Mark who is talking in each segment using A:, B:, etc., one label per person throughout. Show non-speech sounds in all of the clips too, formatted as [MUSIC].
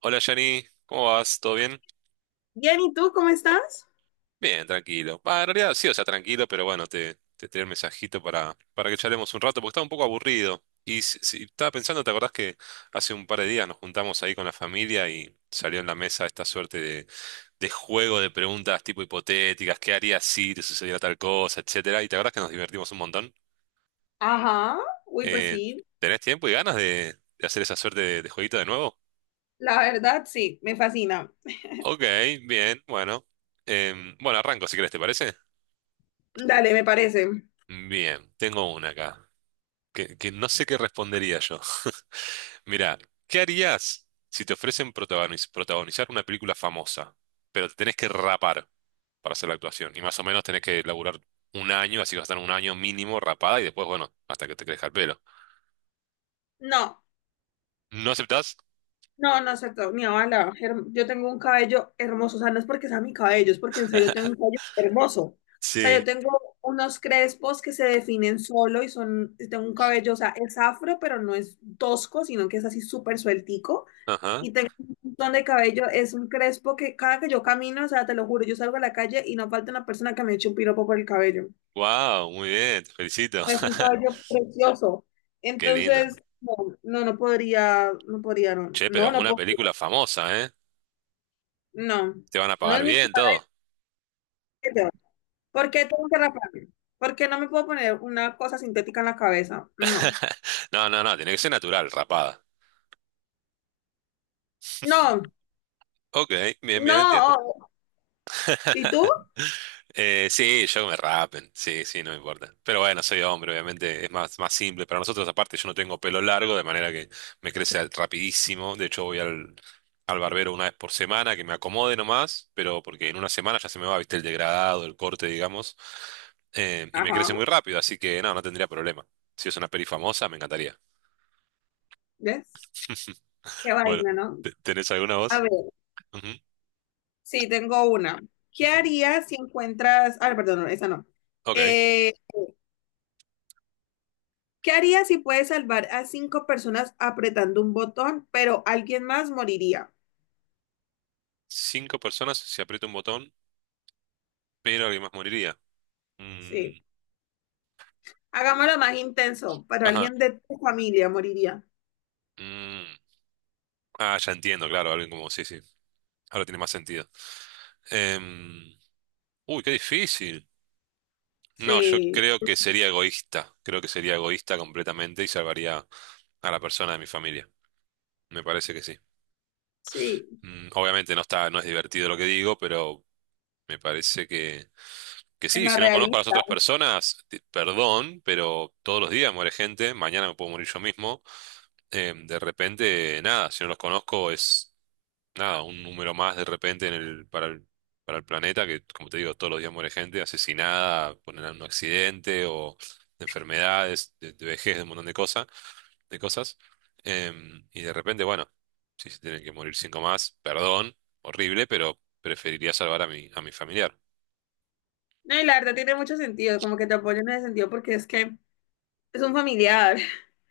A: Hola Yanni, ¿cómo vas? ¿Todo bien?
B: Bien, ¿y tú cómo estás?
A: Bien, tranquilo. Bah, en realidad sí, o sea, tranquilo, pero bueno, te tiré el mensajito para que charlemos un rato, porque estaba un poco aburrido. Y estaba pensando, ¿te acordás que hace un par de días nos juntamos ahí con la familia y salió en la mesa esta suerte de juego de preguntas tipo hipotéticas, qué harías si te sucediera tal cosa, etcétera? Y te acordás que nos divertimos un montón.
B: Ajá, uy, pues
A: Eh,
B: sí,
A: ¿Tenés tiempo y ganas de hacer esa suerte de jueguito de nuevo?
B: la verdad sí, me fascina.
A: Ok, bien, bueno. Bueno, arranco si querés, ¿te parece?
B: Dale, me parece.
A: Bien, tengo una acá, que no sé qué respondería yo. [LAUGHS] Mirá, ¿qué harías si te ofrecen protagonizar una película famosa, pero te tenés que rapar para hacer la actuación? Y más o menos tenés que laburar un año, así que vas a estar un año mínimo rapada y después, bueno, hasta que te crezca el pelo.
B: No,
A: ¿No aceptás?
B: no, no es cierto, mi abuela, yo tengo un cabello hermoso, o sea, no es porque sea mi cabello, es porque en serio tengo un cabello hermoso. O sea,
A: Sí.
B: yo tengo unos crespos que se definen solo y son, y tengo un cabello, o sea, es afro, pero no es tosco, sino que es así súper sueltico.
A: Ajá.
B: Y tengo un montón de cabello, es un crespo que cada que yo camino, o sea, te lo juro, yo salgo a la calle y no falta una persona que me eche un piropo por el cabello.
A: Wow, muy bien, te felicito.
B: Es un
A: [LAUGHS]
B: caballo precioso.
A: Qué lindo.
B: Entonces, no, no, no podría, no podría, no,
A: Che,
B: no,
A: pero
B: no
A: una
B: podría,
A: película famosa, ¿eh?
B: no,
A: Te van a
B: no
A: pagar
B: es mi
A: bien todo.
B: caballo. ¿Por qué tengo que raparme? ¿Por qué no me puedo poner una cosa sintética en la cabeza? No,
A: [LAUGHS] No, no, no, tiene que ser natural, rapada.
B: no,
A: Ok, bien, bien, entiendo.
B: no. ¿Y tú?
A: Sí, yo que me rapen, sí, sí, no me importa. Pero bueno, soy hombre, obviamente es más, más simple. Para nosotros, aparte, yo no tengo pelo largo, de manera que me crece rapidísimo. De hecho, voy al barbero una vez por semana, que me acomode nomás, pero porque en una semana ya se me va, viste, el degradado, el corte, digamos. Y me crece
B: Ajá,
A: muy rápido, así que no, no tendría problema. Si es una peli famosa, me encantaría.
B: ¿ves? Qué
A: Bueno,
B: vaina, ¿no?
A: ¿tenés alguna
B: A
A: voz?
B: ver,
A: Ujú,
B: sí, tengo una. ¿Qué
A: ujú.
B: harías si encuentras, ah, no, perdón, no, esa no.
A: Ok.
B: Eh, ¿Qué harías si puedes salvar a cinco personas apretando un botón, pero alguien más moriría?
A: Cinco personas si aprieto un botón, pero alguien más moriría.
B: Sí,
A: Mm,
B: hagámoslo más intenso, pero
A: ajá.
B: alguien de tu familia moriría.
A: Mm. Ah, ya entiendo, claro, alguien como, sí, sí, ahora tiene más sentido. Em, uy, qué difícil. No, yo
B: Sí,
A: creo que sería egoísta, creo que sería egoísta completamente y salvaría a la persona de mi familia, me parece que sí.
B: sí,
A: Mm, obviamente no está, no es divertido lo que digo, pero me parece que
B: en
A: sí,
B: la
A: si no conozco a las
B: realista.
A: otras personas, perdón, pero todos los días muere gente, mañana me puedo morir yo mismo. De repente, nada, si no los conozco es... nada, un número más de repente en para para el planeta, que como te digo, todos los días muere gente asesinada, ponen un accidente o de enfermedades, de vejez, de un montón de cosas, de cosas. Y de repente, bueno, si se tienen que morir cinco más, perdón, horrible, pero preferiría salvar a a mi familiar.
B: No, y la verdad tiene mucho sentido, como que te apoyo en ese sentido porque es que es un familiar.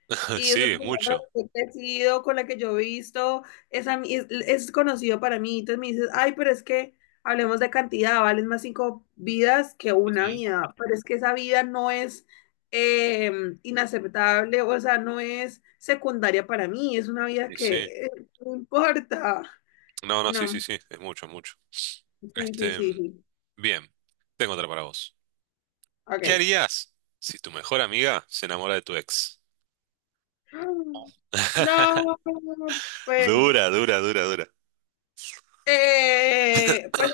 A: [LAUGHS]
B: Y es una
A: Sí, es
B: persona
A: mucho.
B: con la que he crecido, con la que yo he visto, es conocido para mí. Entonces me dices, ay, pero es que hablemos de cantidad, valen más cinco vidas que una
A: Ujú.
B: vida. Pero es que esa vida no es eh, inaceptable, o sea, no es secundaria para mí, es una vida
A: Sí,
B: que
A: sí.
B: eh, no importa.
A: No, no, sí, sí,
B: No,
A: sí, es mucho, es mucho.
B: sí, sí,
A: Este,
B: sí, sí.
A: bien, tengo otra para vos. ¿Qué
B: Ok.
A: harías si tu mejor amiga se enamora de tu ex?
B: [GASPS]
A: [LAUGHS]
B: No, pues,
A: Dura, dura, dura, dura.
B: pues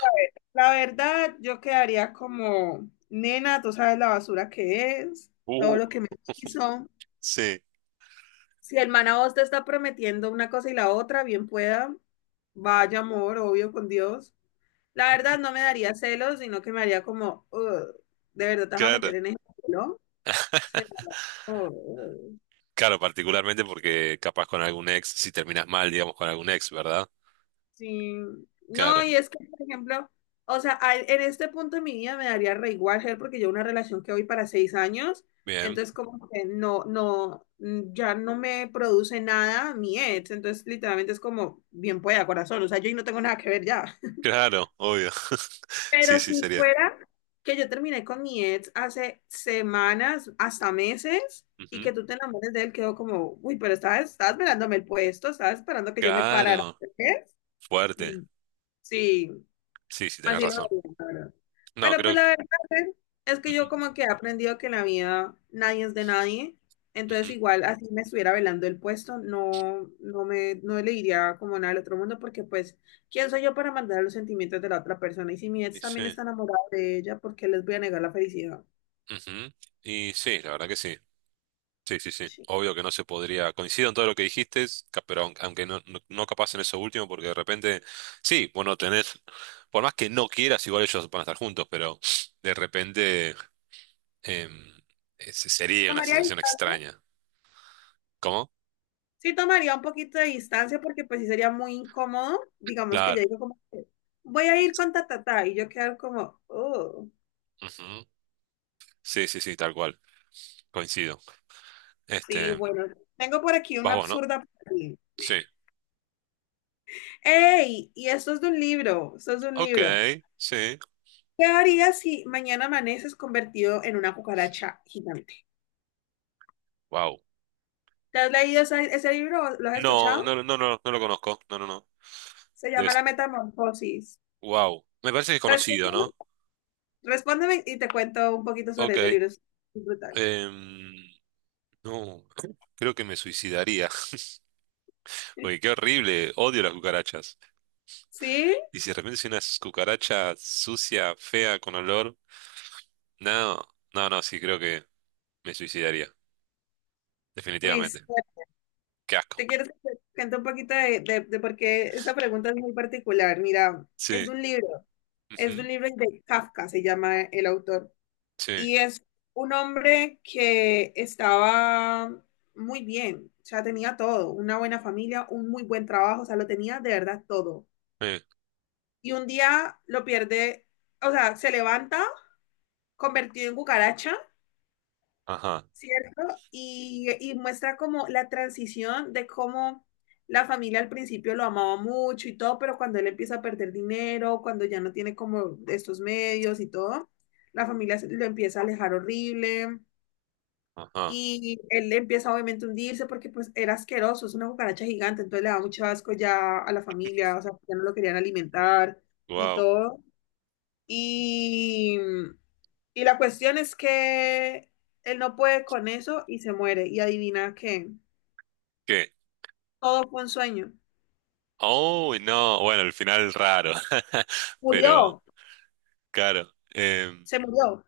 B: la verdad, yo quedaría como, nena, tú sabes la basura que es, todo
A: Uh,
B: lo que me hizo.
A: sí,
B: Si el man a vos te está prometiendo una cosa y la otra, bien pueda, vaya amor, obvio con Dios. La verdad, no me daría celos, sino que me haría como, "Ugh, de verdad te vas a
A: claro.
B: meter en ese ¿no?"
A: [LAUGHS] Claro, particularmente porque capaz con algún ex, si terminas mal, digamos, con algún ex, ¿verdad?
B: Sí, no,
A: Claro,
B: y es que, por ejemplo, o sea, en este punto de mi vida me daría re igual, Ger, porque yo una relación que voy para 6 años,
A: bien.
B: entonces como que no, no, ya no me produce nada mi ex, entonces literalmente es como, bien pueda, corazón, o sea, yo ahí no tengo nada que ver ya. [LAUGHS]
A: Claro, obvio. [LAUGHS] Sí,
B: Pero
A: sí,
B: si
A: sería.
B: fuera que yo terminé con mi ex hace semanas, hasta meses, y que
A: Ujú.
B: tú te enamores de él, quedó como, uy, pero estabas, estabas velándome el puesto, estabas esperando que yo me parara.
A: Claro,
B: ¿Ves? Mm,
A: fuerte.
B: sí.
A: Sí, sí, tenés
B: Así lo
A: razón.
B: vería, la verdad.
A: No,
B: Pero pues
A: creo.
B: la verdad es que yo
A: Ujú,
B: como que he aprendido que en la vida nadie es de nadie. Entonces
A: ujú.
B: igual así me estuviera velando el puesto, no, no me, no le diría como nada al otro mundo porque pues, ¿quién soy yo para mandar los sentimientos de la otra persona? Y si mi ex
A: Y
B: también
A: sí.
B: está enamorado de ella, ¿por qué les voy a negar la felicidad?
A: Ujú. Y sí, la verdad que sí. Sí, sí, sí.
B: Sí.
A: Obvio que no se podría. Coincido en todo lo que dijiste, pero aunque no, no, no capaz en eso último, porque de repente, sí, bueno, tenés, por más que no quieras, igual ellos van a estar juntos, pero de repente em, ese sería una
B: Tomaría,
A: sensación extraña. ¿Cómo?
B: sí tomaría un poquito de distancia porque pues sí sería muy incómodo, digamos que ya
A: Claro.
B: digo como que voy a ir con ta ta ta y yo quedar como, oh.
A: Ujú. Sí, sí, sí, tal cual. Coincido.
B: Sí,
A: Este,
B: bueno, tengo por aquí
A: vas
B: una
A: vos, ¿no?
B: absurda para ti.
A: Sí.
B: ¡Ey! Y esto es de un libro, esto es de un
A: Ok,
B: libro.
A: sí.
B: ¿Qué harías si mañana amaneces convertido en una cucaracha gigante?
A: Wow.
B: ¿Te has leído ese libro? ¿O lo has
A: No,
B: escuchado?
A: no, no, no, no, no lo conozco. No, no, no.
B: Se llama
A: Debes...
B: La Metamorfosis.
A: Wow. Me parece que es conocido,
B: Respóndeme,
A: ¿no?
B: respóndeme y te cuento un poquito sobre ese
A: Ok.
B: libro. Es brutal.
A: Em, no, [CLEARS THROAT] creo que me suicidaría, [LAUGHS] porque qué horrible, odio las cucarachas.
B: ¿Sí?
A: Y si de repente soy una cucaracha sucia, fea, con olor, no, no, no, sí, creo que me suicidaría,
B: Uy, sí,
A: definitivamente. Qué
B: te
A: asco.
B: quiero que te cuente un poquito de por qué esta pregunta es muy particular. Mira, es
A: Sí,
B: de un libro, es de
A: ujú,
B: un libro de Kafka, se llama el autor.
A: sí,
B: Y es un hombre que estaba muy bien, o sea, tenía todo, una buena familia, un muy buen trabajo, o sea, lo tenía de verdad todo.
A: eh,
B: Y un día lo pierde, o sea, se levanta convertido en cucaracha,
A: ajá,
B: ¿cierto? Y muestra como la transición de cómo la familia al principio lo amaba mucho y todo, pero cuando él empieza a perder dinero, cuando ya no tiene como estos medios y todo, la familia lo empieza a alejar horrible.
A: ajá,
B: Y él empieza obviamente a hundirse porque pues era asqueroso, es una cucaracha gigante, entonces le da mucho asco ya a la familia, o sea, ya no lo querían alimentar y
A: wow,
B: todo. Y, y la cuestión es que él no puede con eso y se muere. Y adivina que
A: ¿qué?
B: todo fue un sueño.
A: Oh, no, bueno, el final raro, [LAUGHS] pero
B: Murió,
A: claro,
B: se murió.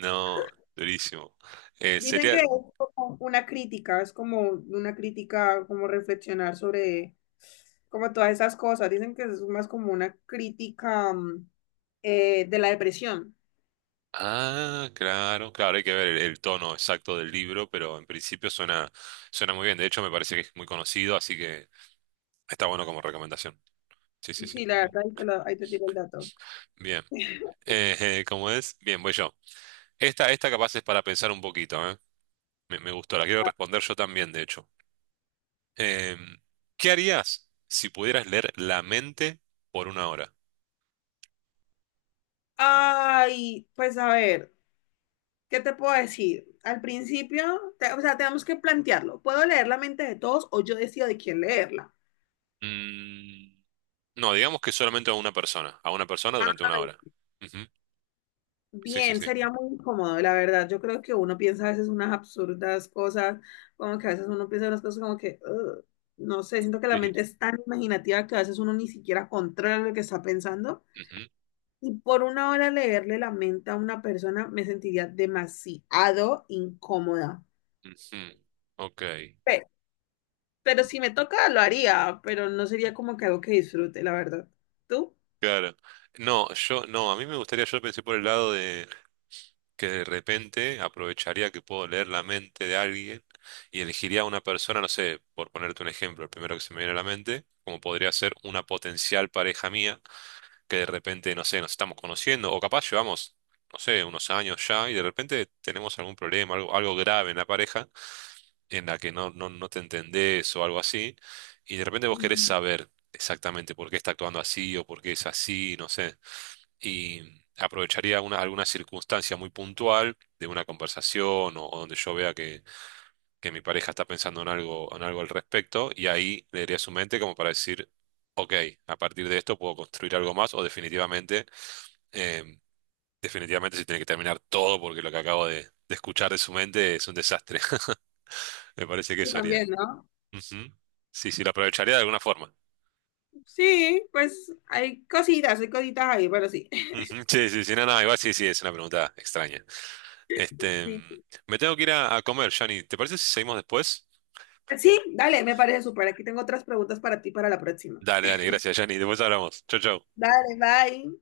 A: no, durísimo.
B: Dicen que
A: Sería.
B: es como una crítica, es como una crítica, como reflexionar sobre como todas esas cosas. Dicen que es más como una crítica de la depresión.
A: Ah, claro, claro, hay que ver el tono exacto del libro, pero en principio suena, suena muy bien. De hecho, me parece que es muy conocido, así que está bueno como recomendación. Sí, sí, sí.
B: Sí, la verdad, ahí te tiro el dato.
A: Bien.
B: [LAUGHS]
A: Eh, [LAUGHS] ¿cómo es? Bien, voy yo. Esta capaz es para pensar un poquito, ¿eh? Me gustó, la quiero responder yo también, de hecho. Em, ¿Qué harías si pudieras leer la mente por una hora?
B: Ay, pues a ver, ¿qué te puedo decir? Al principio, o sea, tenemos que plantearlo. ¿Puedo leer la mente de todos o yo decido de quién leerla?
A: Mm, no, digamos que solamente a una persona durante una hora. Ujú. Sí, sí,
B: Bien,
A: sí.
B: sería muy incómodo, la verdad. Yo creo que uno piensa a veces unas absurdas cosas, como que a veces uno piensa unas cosas como que, "Ugh", no sé, siento que la
A: Sí, sí.
B: mente es tan imaginativa que a veces uno ni siquiera controla lo que está pensando.
A: Ujú.
B: Y por una hora leerle la mente a una persona me sentiría demasiado incómoda.
A: Ujú, ok,
B: Pe- Pero, si me toca, lo haría, pero no sería como que algo que disfrute, la verdad. ¿Tú?
A: claro. No, yo no, a mí me gustaría, yo pensé por el lado de que de repente aprovecharía que puedo leer la mente de alguien y elegiría a una persona, no sé, por ponerte un ejemplo, el primero que se me viene a la mente, como podría ser una potencial pareja mía, que de repente, no sé, nos estamos conociendo, o capaz llevamos, no sé, unos años ya, y de repente tenemos algún problema, algo, algo grave en la pareja, en la que no, no, no te entendés o algo así, y de repente vos querés
B: Ujú.
A: saber exactamente por qué está actuando así o por qué es así, no sé, y aprovecharía una, alguna circunstancia muy puntual de una conversación o donde yo vea que mi pareja está pensando en algo al respecto, y ahí leería su mente como para decir, ok, a partir de esto puedo construir algo más o definitivamente... em, definitivamente se tiene que terminar todo porque lo que acabo de escuchar de su mente es un desastre. [LAUGHS] Me parece que
B: Sí,
A: eso haría.
B: también, ¿no?
A: Ujú. Sí, sí, lo aprovecharía de alguna forma.
B: Sí, pues hay cositas ahí, pero sí.
A: Ujú, sí, sí, sí, no, no, igual sí, sí, es una pregunta extraña. Este, mm,
B: [LAUGHS]
A: me tengo que ir a comer, Jani. ¿Te parece si seguimos después?
B: Sí, dale, me parece súper. Aquí tengo otras preguntas para ti para la próxima.
A: Dale, dale, gracias, Jani. Después hablamos. Chau, chau.
B: Dale, bye.